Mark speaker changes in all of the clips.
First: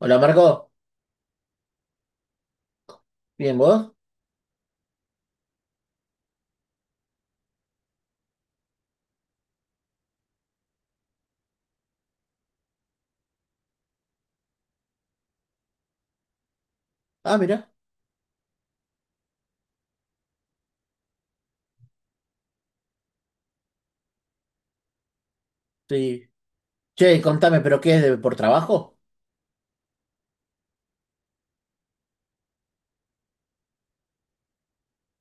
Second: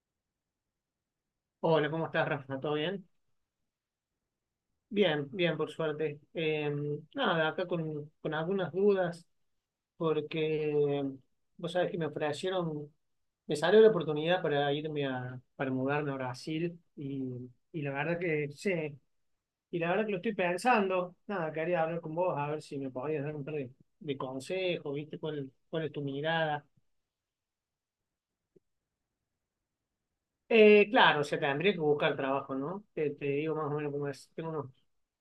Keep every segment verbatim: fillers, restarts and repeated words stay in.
Speaker 1: Hola Marco,
Speaker 2: Hola, ¿cómo estás, Rafa? ¿Todo bien?
Speaker 1: ¿bien vos?
Speaker 2: Bien, bien, por suerte. Eh, nada, acá con, con algunas dudas, porque em, vos sabés que me ofrecieron, me salió la oportunidad para irme a, para mudarme a Brasil, y,
Speaker 1: Ah, mira,
Speaker 2: y la verdad que sí, y la verdad que lo estoy pensando. Nada, quería hablar con vos, a ver si me podías dar un par de, de consejos, ¿viste? ¿Cuál, cuál es tu
Speaker 1: sí.
Speaker 2: mirada?
Speaker 1: Che, contame, ¿pero qué es de, por trabajo?
Speaker 2: Eh, claro, o sea, tendría que buscar trabajo, ¿no? Te, te digo más o menos cómo es. Tengo unos,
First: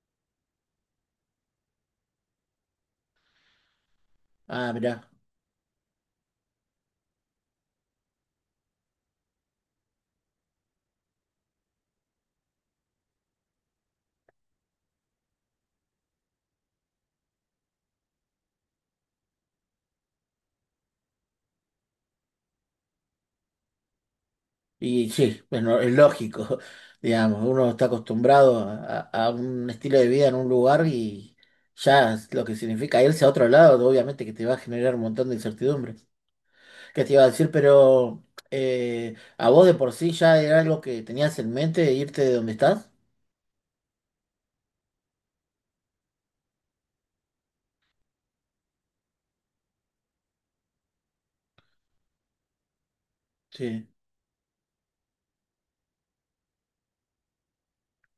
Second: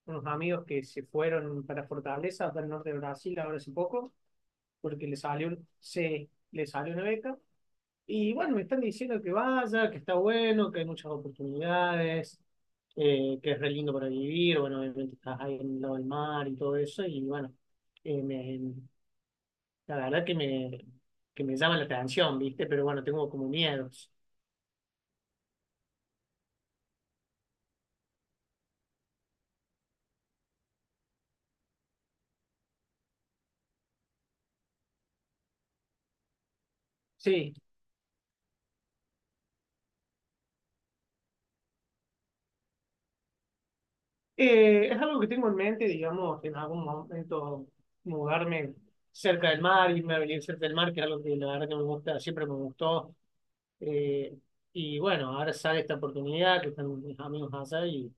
Speaker 2: unos amigos que se fueron para Fortaleza, para el norte de Brasil, ahora hace poco,
Speaker 1: Ah,
Speaker 2: porque
Speaker 1: mira.
Speaker 2: le salió, un- se, le salió una beca. Y bueno, me están diciendo que vaya, que está bueno, que hay muchas oportunidades, eh, que es re lindo para vivir. Bueno, obviamente estás ahí en el lado del mar y todo eso. Y bueno, eh, me- la verdad que me, que me llama la atención, ¿viste? Pero bueno, tengo como miedos.
Speaker 1: Y sí, bueno, es lógico, digamos, uno está acostumbrado a, a a un estilo de vida en un lugar y ya es lo que significa irse a otro lado, obviamente que te va a generar un montón de incertidumbre. ¿Qué te iba a decir?
Speaker 2: Sí.
Speaker 1: Pero eh, a vos de por sí ya era algo que tenías en mente, irte de donde estás.
Speaker 2: Eh, es algo que tengo en mente, digamos, en algún momento mudarme cerca del mar, irme a venir cerca del mar, que es algo que la verdad que me gusta, siempre me gustó.
Speaker 1: Sí.
Speaker 2: Eh, y bueno, ahora sale esta oportunidad que están mis amigos allá y,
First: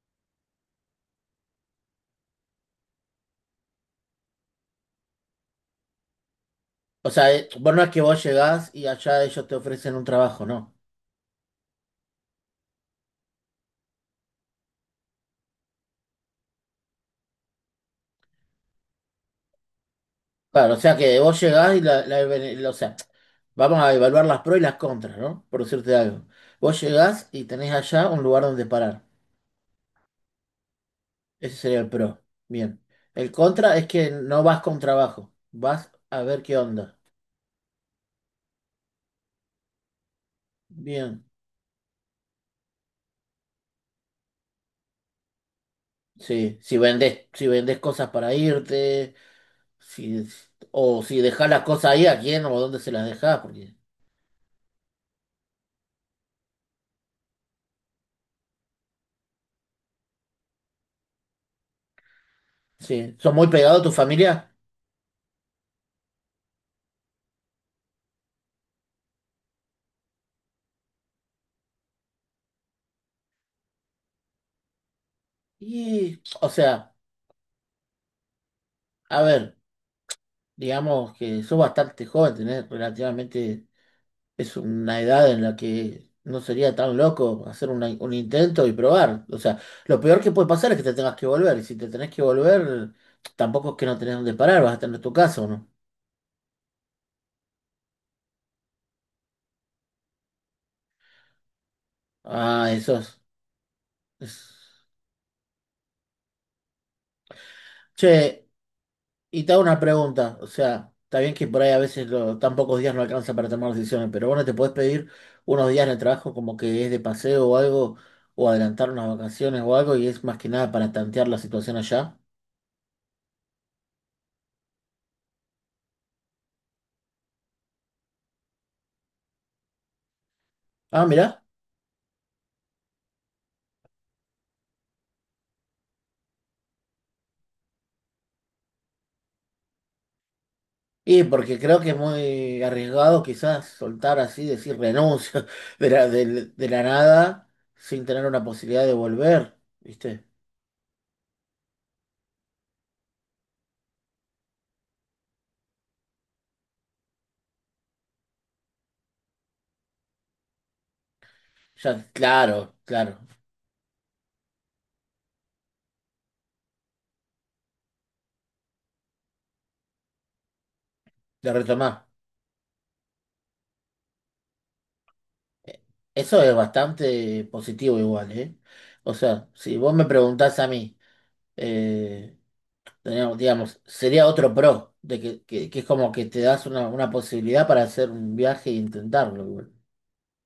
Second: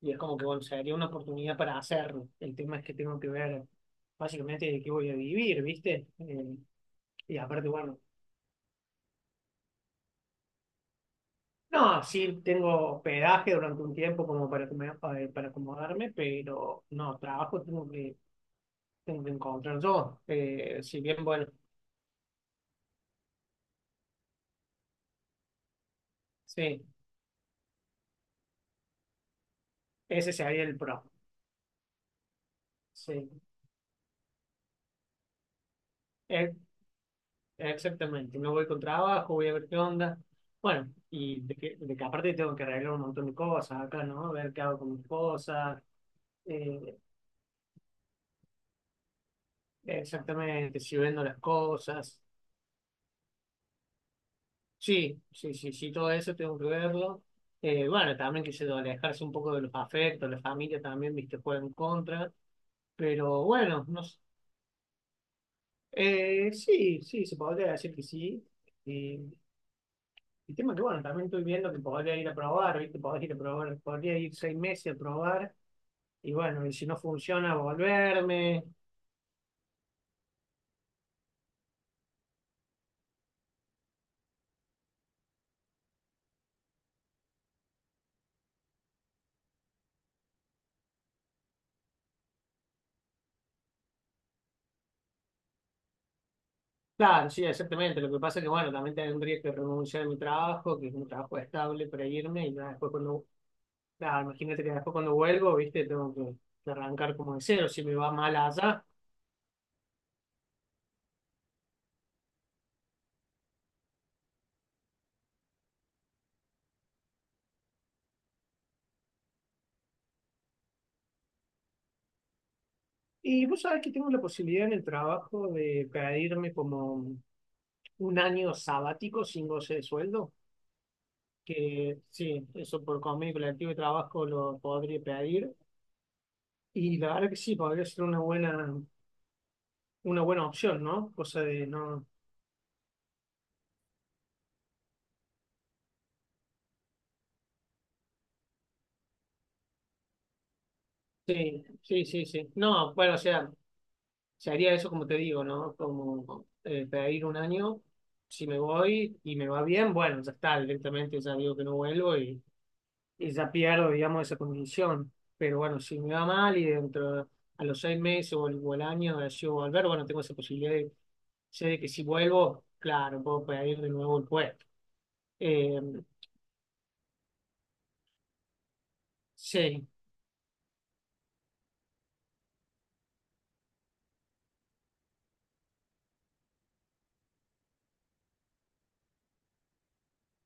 Speaker 2: y es como que, bueno, sería una oportunidad para hacerlo. El tema es que tengo que ver básicamente de qué voy a vivir, ¿viste? Eh,
Speaker 1: O sea,
Speaker 2: y
Speaker 1: eh,
Speaker 2: aparte,
Speaker 1: vos no es
Speaker 2: bueno,
Speaker 1: que vos llegás y allá ellos te ofrecen un trabajo, ¿no?
Speaker 2: no, sí tengo hospedaje durante un tiempo como para, acom- para acomodarme, pero no, trabajo tengo que tengo que encontrar yo.
Speaker 1: Claro, o
Speaker 2: Eh,
Speaker 1: sea
Speaker 2: si
Speaker 1: que
Speaker 2: bien,
Speaker 1: vos
Speaker 2: bueno,
Speaker 1: llegás y la, la- la- o sea, vamos a evaluar las pros y las contras, ¿no? Por decirte algo. Vos
Speaker 2: sí,
Speaker 1: llegás y tenés allá un lugar donde parar.
Speaker 2: ese sería el pro.
Speaker 1: Ese sería el pro. Bien.
Speaker 2: Sí,
Speaker 1: El contra es que no vas con trabajo, vas a ver
Speaker 2: e-
Speaker 1: qué onda.
Speaker 2: exactamente. Me voy con trabajo, voy a ver qué onda. Bueno,
Speaker 1: Bien.
Speaker 2: y de que, de que aparte tengo que arreglar un montón de cosas acá, ¿no? A ver qué hago con mis cosas.
Speaker 1: Sí, si
Speaker 2: eh,
Speaker 1: vendés, si vendés cosas para irte, si,
Speaker 2: exactamente, si
Speaker 1: o si
Speaker 2: vendo las
Speaker 1: dejás las cosas ahí,
Speaker 2: cosas.
Speaker 1: a quién o dónde se las dejás, porque
Speaker 2: Sí, sí, sí, sí, todo eso tengo que verlo. Eh, bueno, también que se alejarse un poco de los afectos, la familia también, viste, juega en contra.
Speaker 1: sí, son
Speaker 2: Pero
Speaker 1: muy pegados a
Speaker 2: bueno,
Speaker 1: tu
Speaker 2: no.
Speaker 1: familia.
Speaker 2: Eh, sí, sí, se podría decir que sí. Eh, el tema que, bueno, también estoy viendo que podría ir a probar, ¿viste? Podría ir a probar, podría ir seis meses a probar
Speaker 1: Y,
Speaker 2: y,
Speaker 1: o
Speaker 2: bueno, y si
Speaker 1: sea,
Speaker 2: no funciona, volverme.
Speaker 1: a ver, digamos que sos bastante joven, tenés relativamente, es una edad en la que no sería tan loco hacer una- un intento y probar. O sea, lo peor que puede pasar es que te tengas que volver, y si te tenés que volver, tampoco es que no tenés dónde parar, vas a tener tu casa, ¿o no?
Speaker 2: Claro, sí, exactamente. Lo que pasa es que, bueno, también tendría que renunciar a mi trabajo, que es un trabajo estable para irme y ya
Speaker 1: Ah,
Speaker 2: después
Speaker 1: eso es.
Speaker 2: cuando, claro, imagínate que
Speaker 1: es-
Speaker 2: después cuando vuelvo, ¿viste? Tengo que, que arrancar como de cero si me va mal
Speaker 1: Che,
Speaker 2: allá.
Speaker 1: y te hago una pregunta, o sea, está bien que por ahí a veces lo- tan pocos días no alcanza para tomar decisiones, pero bueno, te podés pedir unos días en el trabajo como que es de paseo o algo, o adelantar unas vacaciones o algo, y es más que nada para tantear la situación allá.
Speaker 2: Y vos sabés que tengo la posibilidad en el trabajo de pedirme como un año sabático sin goce de sueldo,
Speaker 1: Ah, mirá.
Speaker 2: que sí, eso por convenio colectivo de trabajo lo podría pedir. Y la verdad que sí, podría ser una buena, una buena opción, ¿no?
Speaker 1: Y
Speaker 2: Cosa
Speaker 1: porque
Speaker 2: de
Speaker 1: creo que es
Speaker 2: no.
Speaker 1: muy arriesgado quizás soltar así, decir renuncio de la, del- de la nada sin tener una posibilidad de volver, ¿viste?
Speaker 2: Sí, sí, sí, sí. No, bueno, o sea, se haría eso como te digo, ¿no? Como eh, pedir un año, si me voy y me va bien, bueno, ya está, directamente ya digo que no
Speaker 1: Ya,
Speaker 2: vuelvo y
Speaker 1: claro, claro,
Speaker 2: y ya pierdo, digamos, esa condición. Pero bueno, si me va mal y dentro de- a los seis meses o el, o el año decido volver, bueno, tengo esa posibilidad de,
Speaker 1: de
Speaker 2: sé de que si
Speaker 1: retomar.
Speaker 2: vuelvo, claro, puedo pedir de nuevo el puesto. Eh,
Speaker 1: Eso es bastante positivo igual, ¿eh? O sea, si
Speaker 2: sí,
Speaker 1: vos me preguntás a mí, eh, teníamos- digamos, sería otro pro, de que, que- que es como que te das una, una posibilidad para hacer un viaje e intentarlo igual.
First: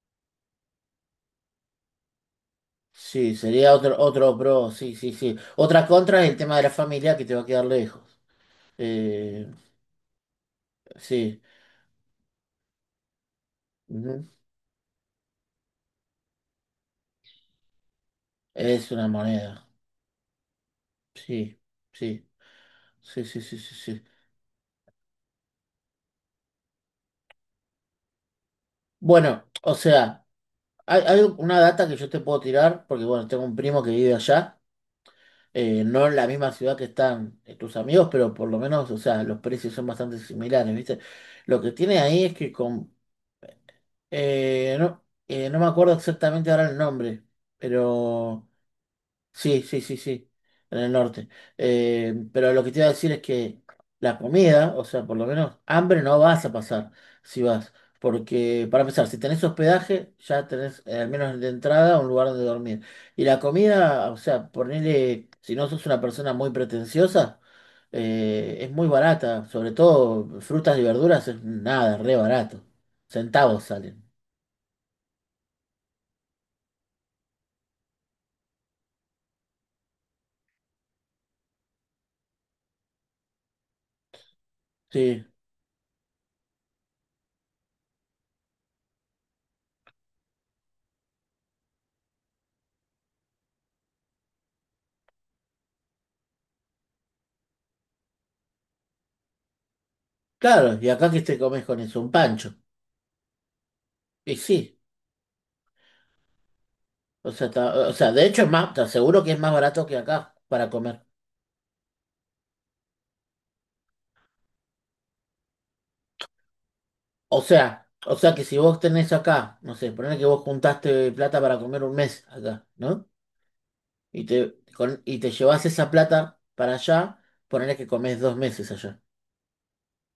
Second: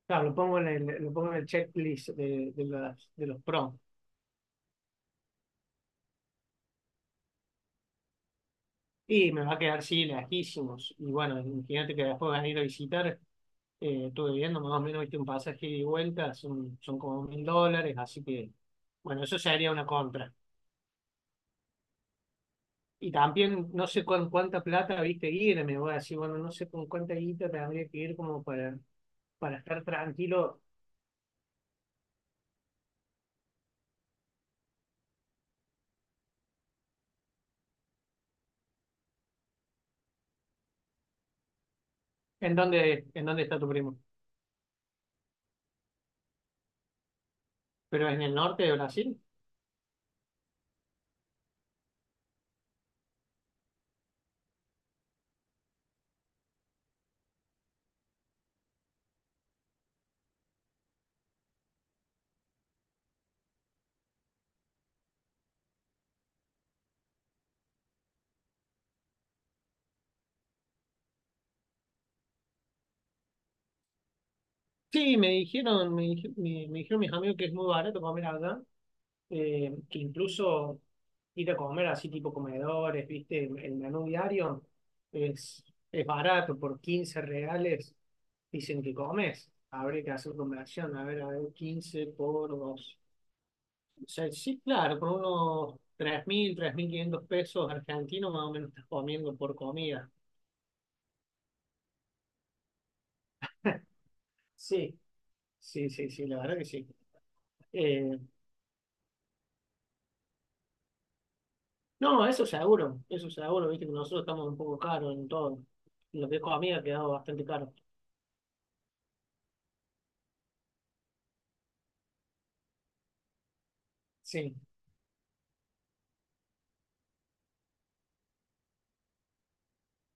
Speaker 2: claro, lo pongo en el, lo pongo en el checklist de, de, las- de
Speaker 1: Sí,
Speaker 2: los
Speaker 1: sería
Speaker 2: pros.
Speaker 1: otro, otro pro, sí, sí, sí. Otra contra es el tema de la familia que te va a quedar lejos.
Speaker 2: Y me
Speaker 1: Eh,
Speaker 2: va a quedar, sí, lejísimos. Y bueno,
Speaker 1: sí,
Speaker 2: imagínate que después van a ir a visitar. Eh,
Speaker 1: ujú.
Speaker 2: estuve viendo más o menos, viste, un pasaje ida y vuelta, son, son como mil dólares, así que,
Speaker 1: Es una
Speaker 2: bueno, eso
Speaker 1: moneda.
Speaker 2: sería una contra.
Speaker 1: Sí, sí,
Speaker 2: Y
Speaker 1: sí, sí, sí,
Speaker 2: también
Speaker 1: sí,
Speaker 2: no
Speaker 1: sí.
Speaker 2: sé con cuánta plata, viste, irme me voy a decir, bueno, no sé con cuánta guita tendría que ir como para,
Speaker 1: Bueno,
Speaker 2: para
Speaker 1: o
Speaker 2: estar
Speaker 1: sea,
Speaker 2: tranquilo.
Speaker 1: Hay, hay una data que yo te puedo tirar, porque bueno, tengo un primo que vive allá, eh, no en la misma ciudad que están eh, tus amigos, pero por lo menos, o sea, los precios son bastante similares, ¿viste? Lo que tiene ahí es que
Speaker 2: ¿En
Speaker 1: con,
Speaker 2: dónde, en dónde está tu primo?
Speaker 1: eh, no, eh, no me acuerdo exactamente ahora el nombre,
Speaker 2: ¿Pero en el
Speaker 1: pero
Speaker 2: norte de Brasil?
Speaker 1: sí, sí, sí, sí, en el norte. Eh, pero lo que te iba a decir es que la comida, o sea, por lo menos hambre no vas a pasar si vas. Porque, para empezar, si tenés hospedaje, ya tenés eh, al menos de entrada un lugar donde dormir. Y la comida, o sea, ponele, si no sos una persona muy pretenciosa, eh, es muy barata. Sobre todo frutas y verduras es nada, re barato. Centavos salen.
Speaker 2: Sí, me dijeron, me, dij- me- me dijeron mis amigos que es muy barato comer allá, eh, que incluso ir a comer así tipo comedores, viste, el, el menú diario
Speaker 1: Sí,
Speaker 2: es, es barato, por quince reales dicen que comes. Habría que hacer conversión, a ver, a ver, quince por dos. O sea, sí, claro, con unos tres tres mil tres mil quinientos pesos argentinos más o menos estás comiendo por comida.
Speaker 1: claro, y acá que te comes con eso, un pancho. Y sí.
Speaker 2: Sí, sí, sí, sí, la verdad que sí.
Speaker 1: O sea, está- o sea,
Speaker 2: Eh,
Speaker 1: de hecho es más, te aseguro que es más barato que acá para comer.
Speaker 2: no, eso seguro, eso seguro, viste que nosotros estamos un poco caros en todo. Lo que es comida ha quedado
Speaker 1: O
Speaker 2: bastante
Speaker 1: sea,
Speaker 2: caro.
Speaker 1: o sea que si vos tenés acá, no sé, ponele que vos juntaste plata para comer un mes acá, ¿no? Y te,
Speaker 2: Sí,
Speaker 1: con- y te llevas esa plata para allá, ponele que comés dos meses allá.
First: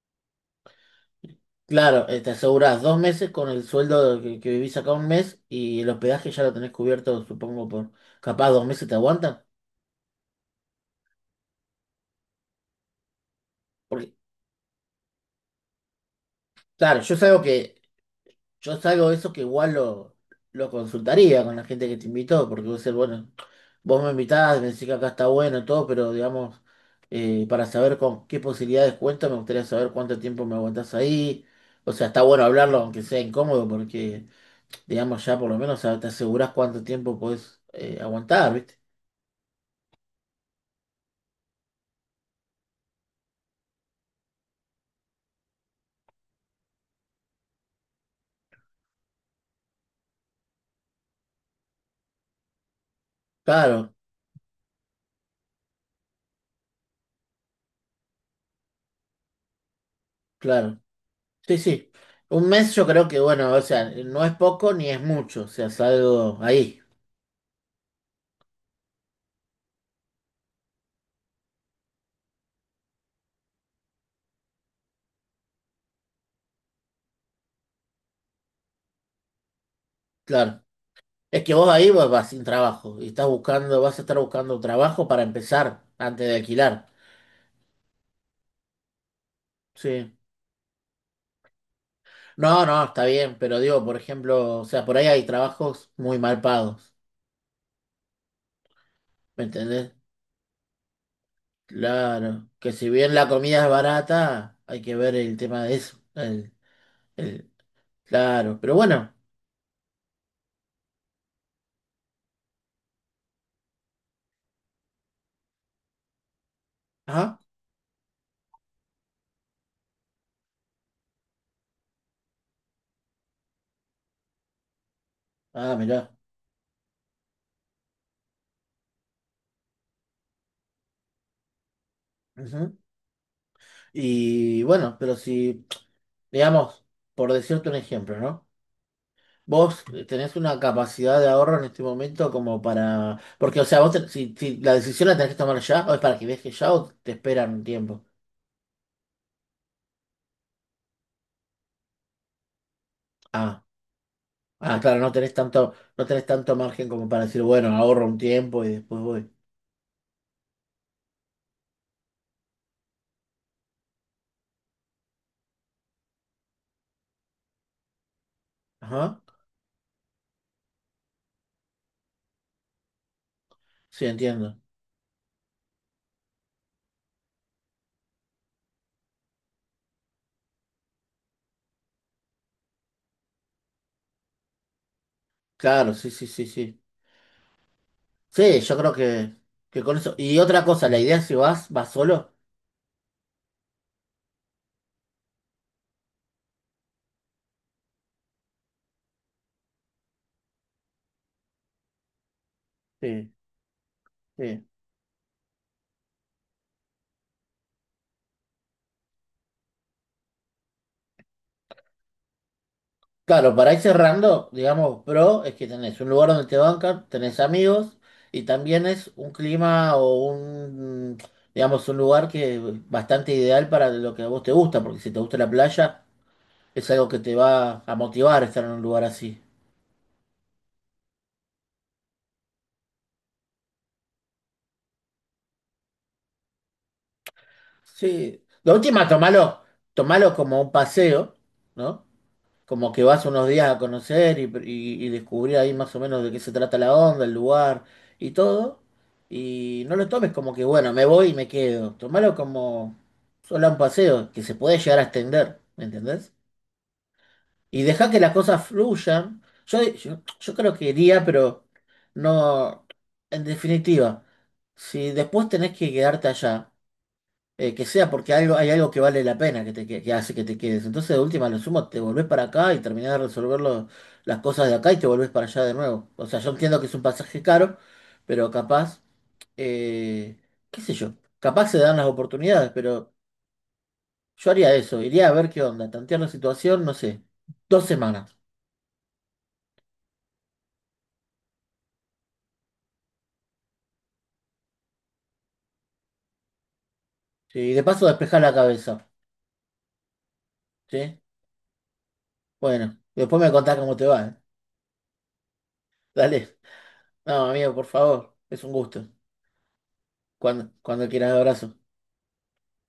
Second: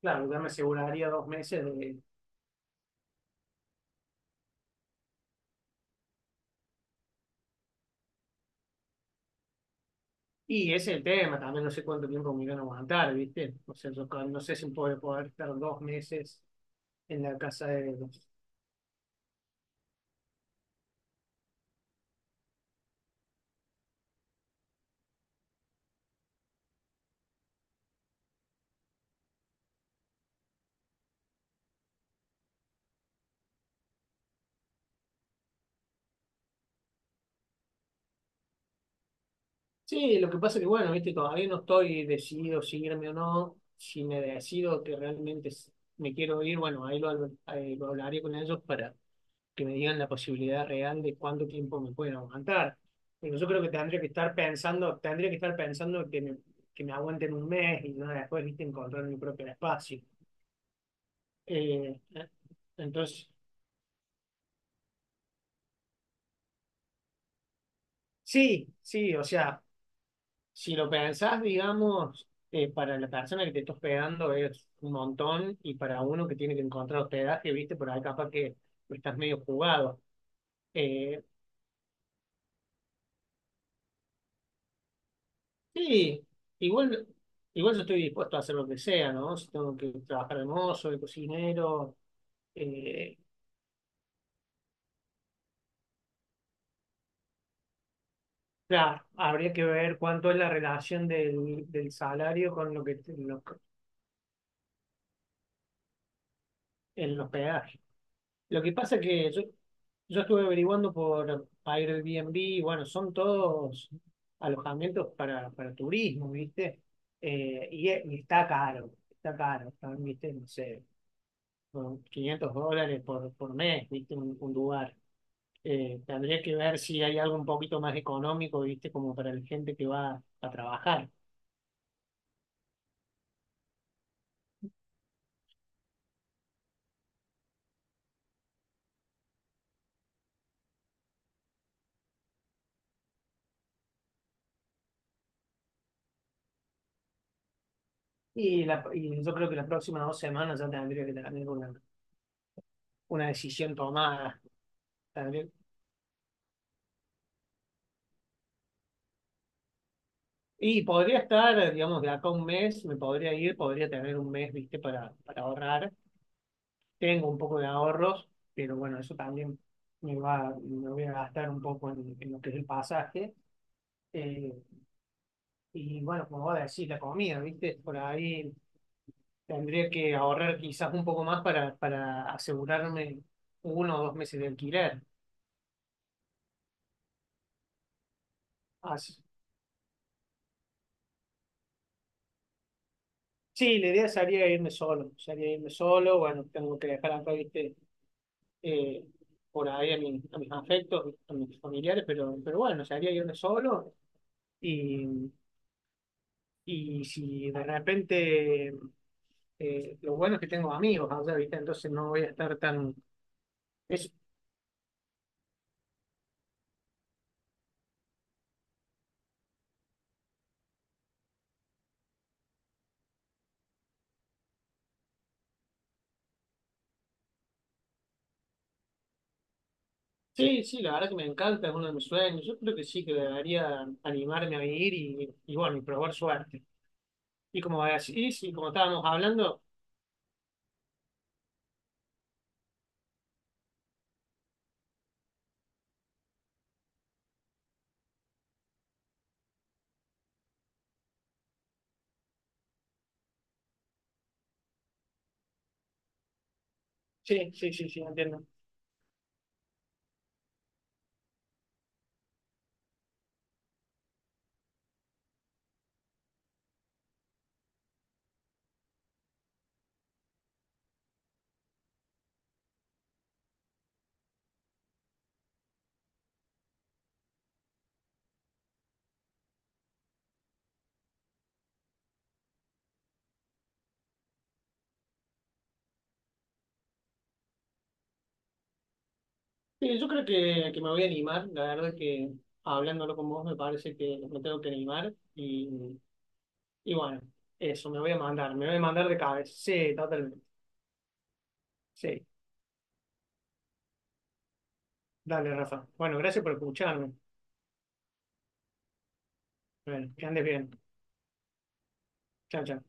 Speaker 2: claro, ya me aseguraría dos meses de...
Speaker 1: Claro, eh, te asegurás dos meses con el sueldo que, que vivís acá un mes y el hospedaje ya lo tenés cubierto, supongo, por capaz dos meses te aguantan.
Speaker 2: Y ese es el tema, también no sé cuánto tiempo me irán a aguantar, ¿viste? O sea, yo
Speaker 1: Porque,
Speaker 2: ca- no sé si puedo poder estar dos meses
Speaker 1: claro, yo
Speaker 2: en
Speaker 1: es
Speaker 2: la
Speaker 1: algo
Speaker 2: casa
Speaker 1: que
Speaker 2: de ellos.
Speaker 1: yo salgo de eso que igual lo, lo consultaría con la gente que te invitó, porque vos decís, bueno, vos me invitás, me decís que acá está bueno, todo, pero digamos, eh, para saber con qué posibilidades cuento, me gustaría saber cuánto tiempo me aguantás ahí. O sea, está bueno hablarlo, aunque sea incómodo, porque, digamos, ya por lo menos te asegurás cuánto tiempo podés eh, aguantar, ¿viste?
Speaker 2: Sí, lo que pasa que, bueno, viste, todavía no estoy decidido si irme o no. Si me decido que realmente s- me quiero ir, bueno, ahí lo, habl- ahí lo hablaré con ellos para que me digan la posibilidad real de cuánto tiempo me pueden aguantar. Pero yo creo que
Speaker 1: Claro,
Speaker 2: tendría que estar pensando, tendría que estar pensando que me, que me aguanten un mes y no después, viste, encontrar mi propio espacio.
Speaker 1: claro. Sí, sí.
Speaker 2: Eh, eh,
Speaker 1: Un mes yo creo que,
Speaker 2: entonces,
Speaker 1: bueno, o sea, no es poco ni es mucho, o sea, salgo ahí,
Speaker 2: sí, sí, o sea. Si lo pensás, digamos, eh, para la persona que te está hospedando es un montón y para uno que tiene que encontrar hospedaje, viste, por ahí capaz que estás medio jugado.
Speaker 1: claro.
Speaker 2: Eh,
Speaker 1: Es que vos ahí vas, vas sin trabajo y estás buscando, vas a estar buscando un trabajo para empezar
Speaker 2: sí,
Speaker 1: antes de alquilar.
Speaker 2: igual, igual yo estoy dispuesto a hacer lo que sea, ¿no? Si tengo que
Speaker 1: Sí.
Speaker 2: trabajar de mozo, de cocinero,
Speaker 1: No, no, está
Speaker 2: eh,
Speaker 1: bien, pero digo, por ejemplo, o sea, por ahí hay trabajos muy mal pagos,
Speaker 2: claro,
Speaker 1: ¿me
Speaker 2: habría que
Speaker 1: entendés?
Speaker 2: ver cuánto es la relación del, del
Speaker 1: Claro,
Speaker 2: salario
Speaker 1: que
Speaker 2: con lo
Speaker 1: si
Speaker 2: que,
Speaker 1: bien la
Speaker 2: lo-
Speaker 1: comida es barata, hay que ver el tema de eso. El,
Speaker 2: el
Speaker 1: el-
Speaker 2: hospedaje.
Speaker 1: claro,
Speaker 2: Lo que
Speaker 1: pero
Speaker 2: pasa
Speaker 1: bueno,
Speaker 2: que yo, yo estuve averiguando por Airbnb, y bueno, son todos alojamientos para, para turismo, ¿viste?
Speaker 1: ajá,
Speaker 2: Eh, y, e- y está caro, está caro, están, ¿viste? No sé, con quinientos dólares por, por mes, ¿viste? Un, un lugar.
Speaker 1: ah,
Speaker 2: Eh,
Speaker 1: mirá,
Speaker 2: tendría que ver si hay algo un poquito más económico, ¿viste? Como para la gente que va a trabajar.
Speaker 1: ujú. Y bueno, pero si, digamos, por decirte un ejemplo, ¿no? Vos tenés una capacidad de ahorro en este momento como para... Porque, o sea, vos ten- si, si la decisión la tenés que tomar ya, o es para que viajes ya o te esperan un tiempo.
Speaker 2: Y, la, y yo creo que las próximas dos semanas ya tendría que tener una, una
Speaker 1: Ah,
Speaker 2: decisión tomada.
Speaker 1: ah, claro, no tenés
Speaker 2: Tendría
Speaker 1: tanto, no tenés tanto margen como para decir, bueno, ahorro un tiempo y después voy.
Speaker 2: Y podría estar, digamos, de acá a un mes, me podría ir, podría tener un mes, viste, para, para ahorrar. Tengo un poco de ahorros, pero bueno, eso
Speaker 1: Ajá,
Speaker 2: también me va, me voy a gastar un poco en, en lo que es el pasaje.
Speaker 1: sí,
Speaker 2: Eh,
Speaker 1: entiendo.
Speaker 2: y bueno, como voy a decir, la comida, viste, por ahí tendría que ahorrar quizás un poco más para, para asegurarme uno o dos meses de alquiler.
Speaker 1: Claro, sí, sí, sí, sí. Sí, yo creo
Speaker 2: Así-
Speaker 1: que, que con eso. Y otra cosa, la idea es si vas, vas solo.
Speaker 2: Sí, la idea sería irme solo, sería irme solo, bueno, tengo que dejar acá, viste eh, por ahí a, mi- a mis afectos, a mis familiares, pero, pero bueno, se haría
Speaker 1: Sí,
Speaker 2: irme solo
Speaker 1: sí.
Speaker 2: y, y si de repente eh, lo bueno es que tengo amigos allá, ¿viste? Entonces no voy a estar tan...
Speaker 1: Claro, para ir
Speaker 2: es-
Speaker 1: cerrando, digamos, pro es que tenés un lugar donde te bancan, tenés amigos y también es un clima o un, digamos, un lugar que es bastante ideal para lo que a vos te gusta, porque si te gusta la playa, es algo que te va a motivar estar en un lugar así.
Speaker 2: sí, sí, la verdad que me encanta, es uno de mis sueños, yo creo que sí, que debería animarme a ir y, y bueno, y probar suerte. Y como así,
Speaker 1: Sí,
Speaker 2: sí, como
Speaker 1: la
Speaker 2: estábamos
Speaker 1: última, tomalo,
Speaker 2: hablando,
Speaker 1: tomalo como un paseo, ¿no? Como que vas unos días a conocer y, y- y descubrir ahí más o menos de qué se trata la onda, el lugar y todo. Y no lo tomes como que, bueno, me voy y me quedo. Tómalo como solo un paseo, que se puede llegar a extender, ¿me entendés?
Speaker 2: sí, sí,
Speaker 1: Y
Speaker 2: sí, sí,
Speaker 1: deja que las
Speaker 2: entiendo.
Speaker 1: cosas fluyan. Yo, yo, yo creo que iría, pero no. En definitiva, si después tenés que quedarte allá eh, que sea porque algo, hay algo que vale la pena que te que, que hace que te quedes. Entonces, de última, lo sumo, te volvés para acá y terminás de resolver lo- las cosas de acá y te volvés para allá de nuevo. O sea, yo entiendo que es un pasaje caro, pero capaz, eh, qué sé yo, capaz se dan las oportunidades, pero yo haría eso, iría a ver qué onda, tantear la situación, no sé, dos semanas.
Speaker 2: Sí, yo creo que, que me voy a animar, la verdad que hablándolo con vos me parece que me tengo que animar y, y bueno,
Speaker 1: ¿Sí? Y de
Speaker 2: eso, me
Speaker 1: paso
Speaker 2: voy a
Speaker 1: despejar la
Speaker 2: mandar, me voy a
Speaker 1: cabeza,
Speaker 2: mandar de cabeza, sí, totalmente,
Speaker 1: ¿sí?
Speaker 2: sí,
Speaker 1: Bueno, después me contás cómo te va, ¿eh?
Speaker 2: dale Rafa. Bueno, gracias por
Speaker 1: Dale.
Speaker 2: escucharme,
Speaker 1: No, amigo, por favor, es un gusto.
Speaker 2: bueno, que andes bien,
Speaker 1: Cuando, cuando quieras, abrazo.
Speaker 2: chao, chao.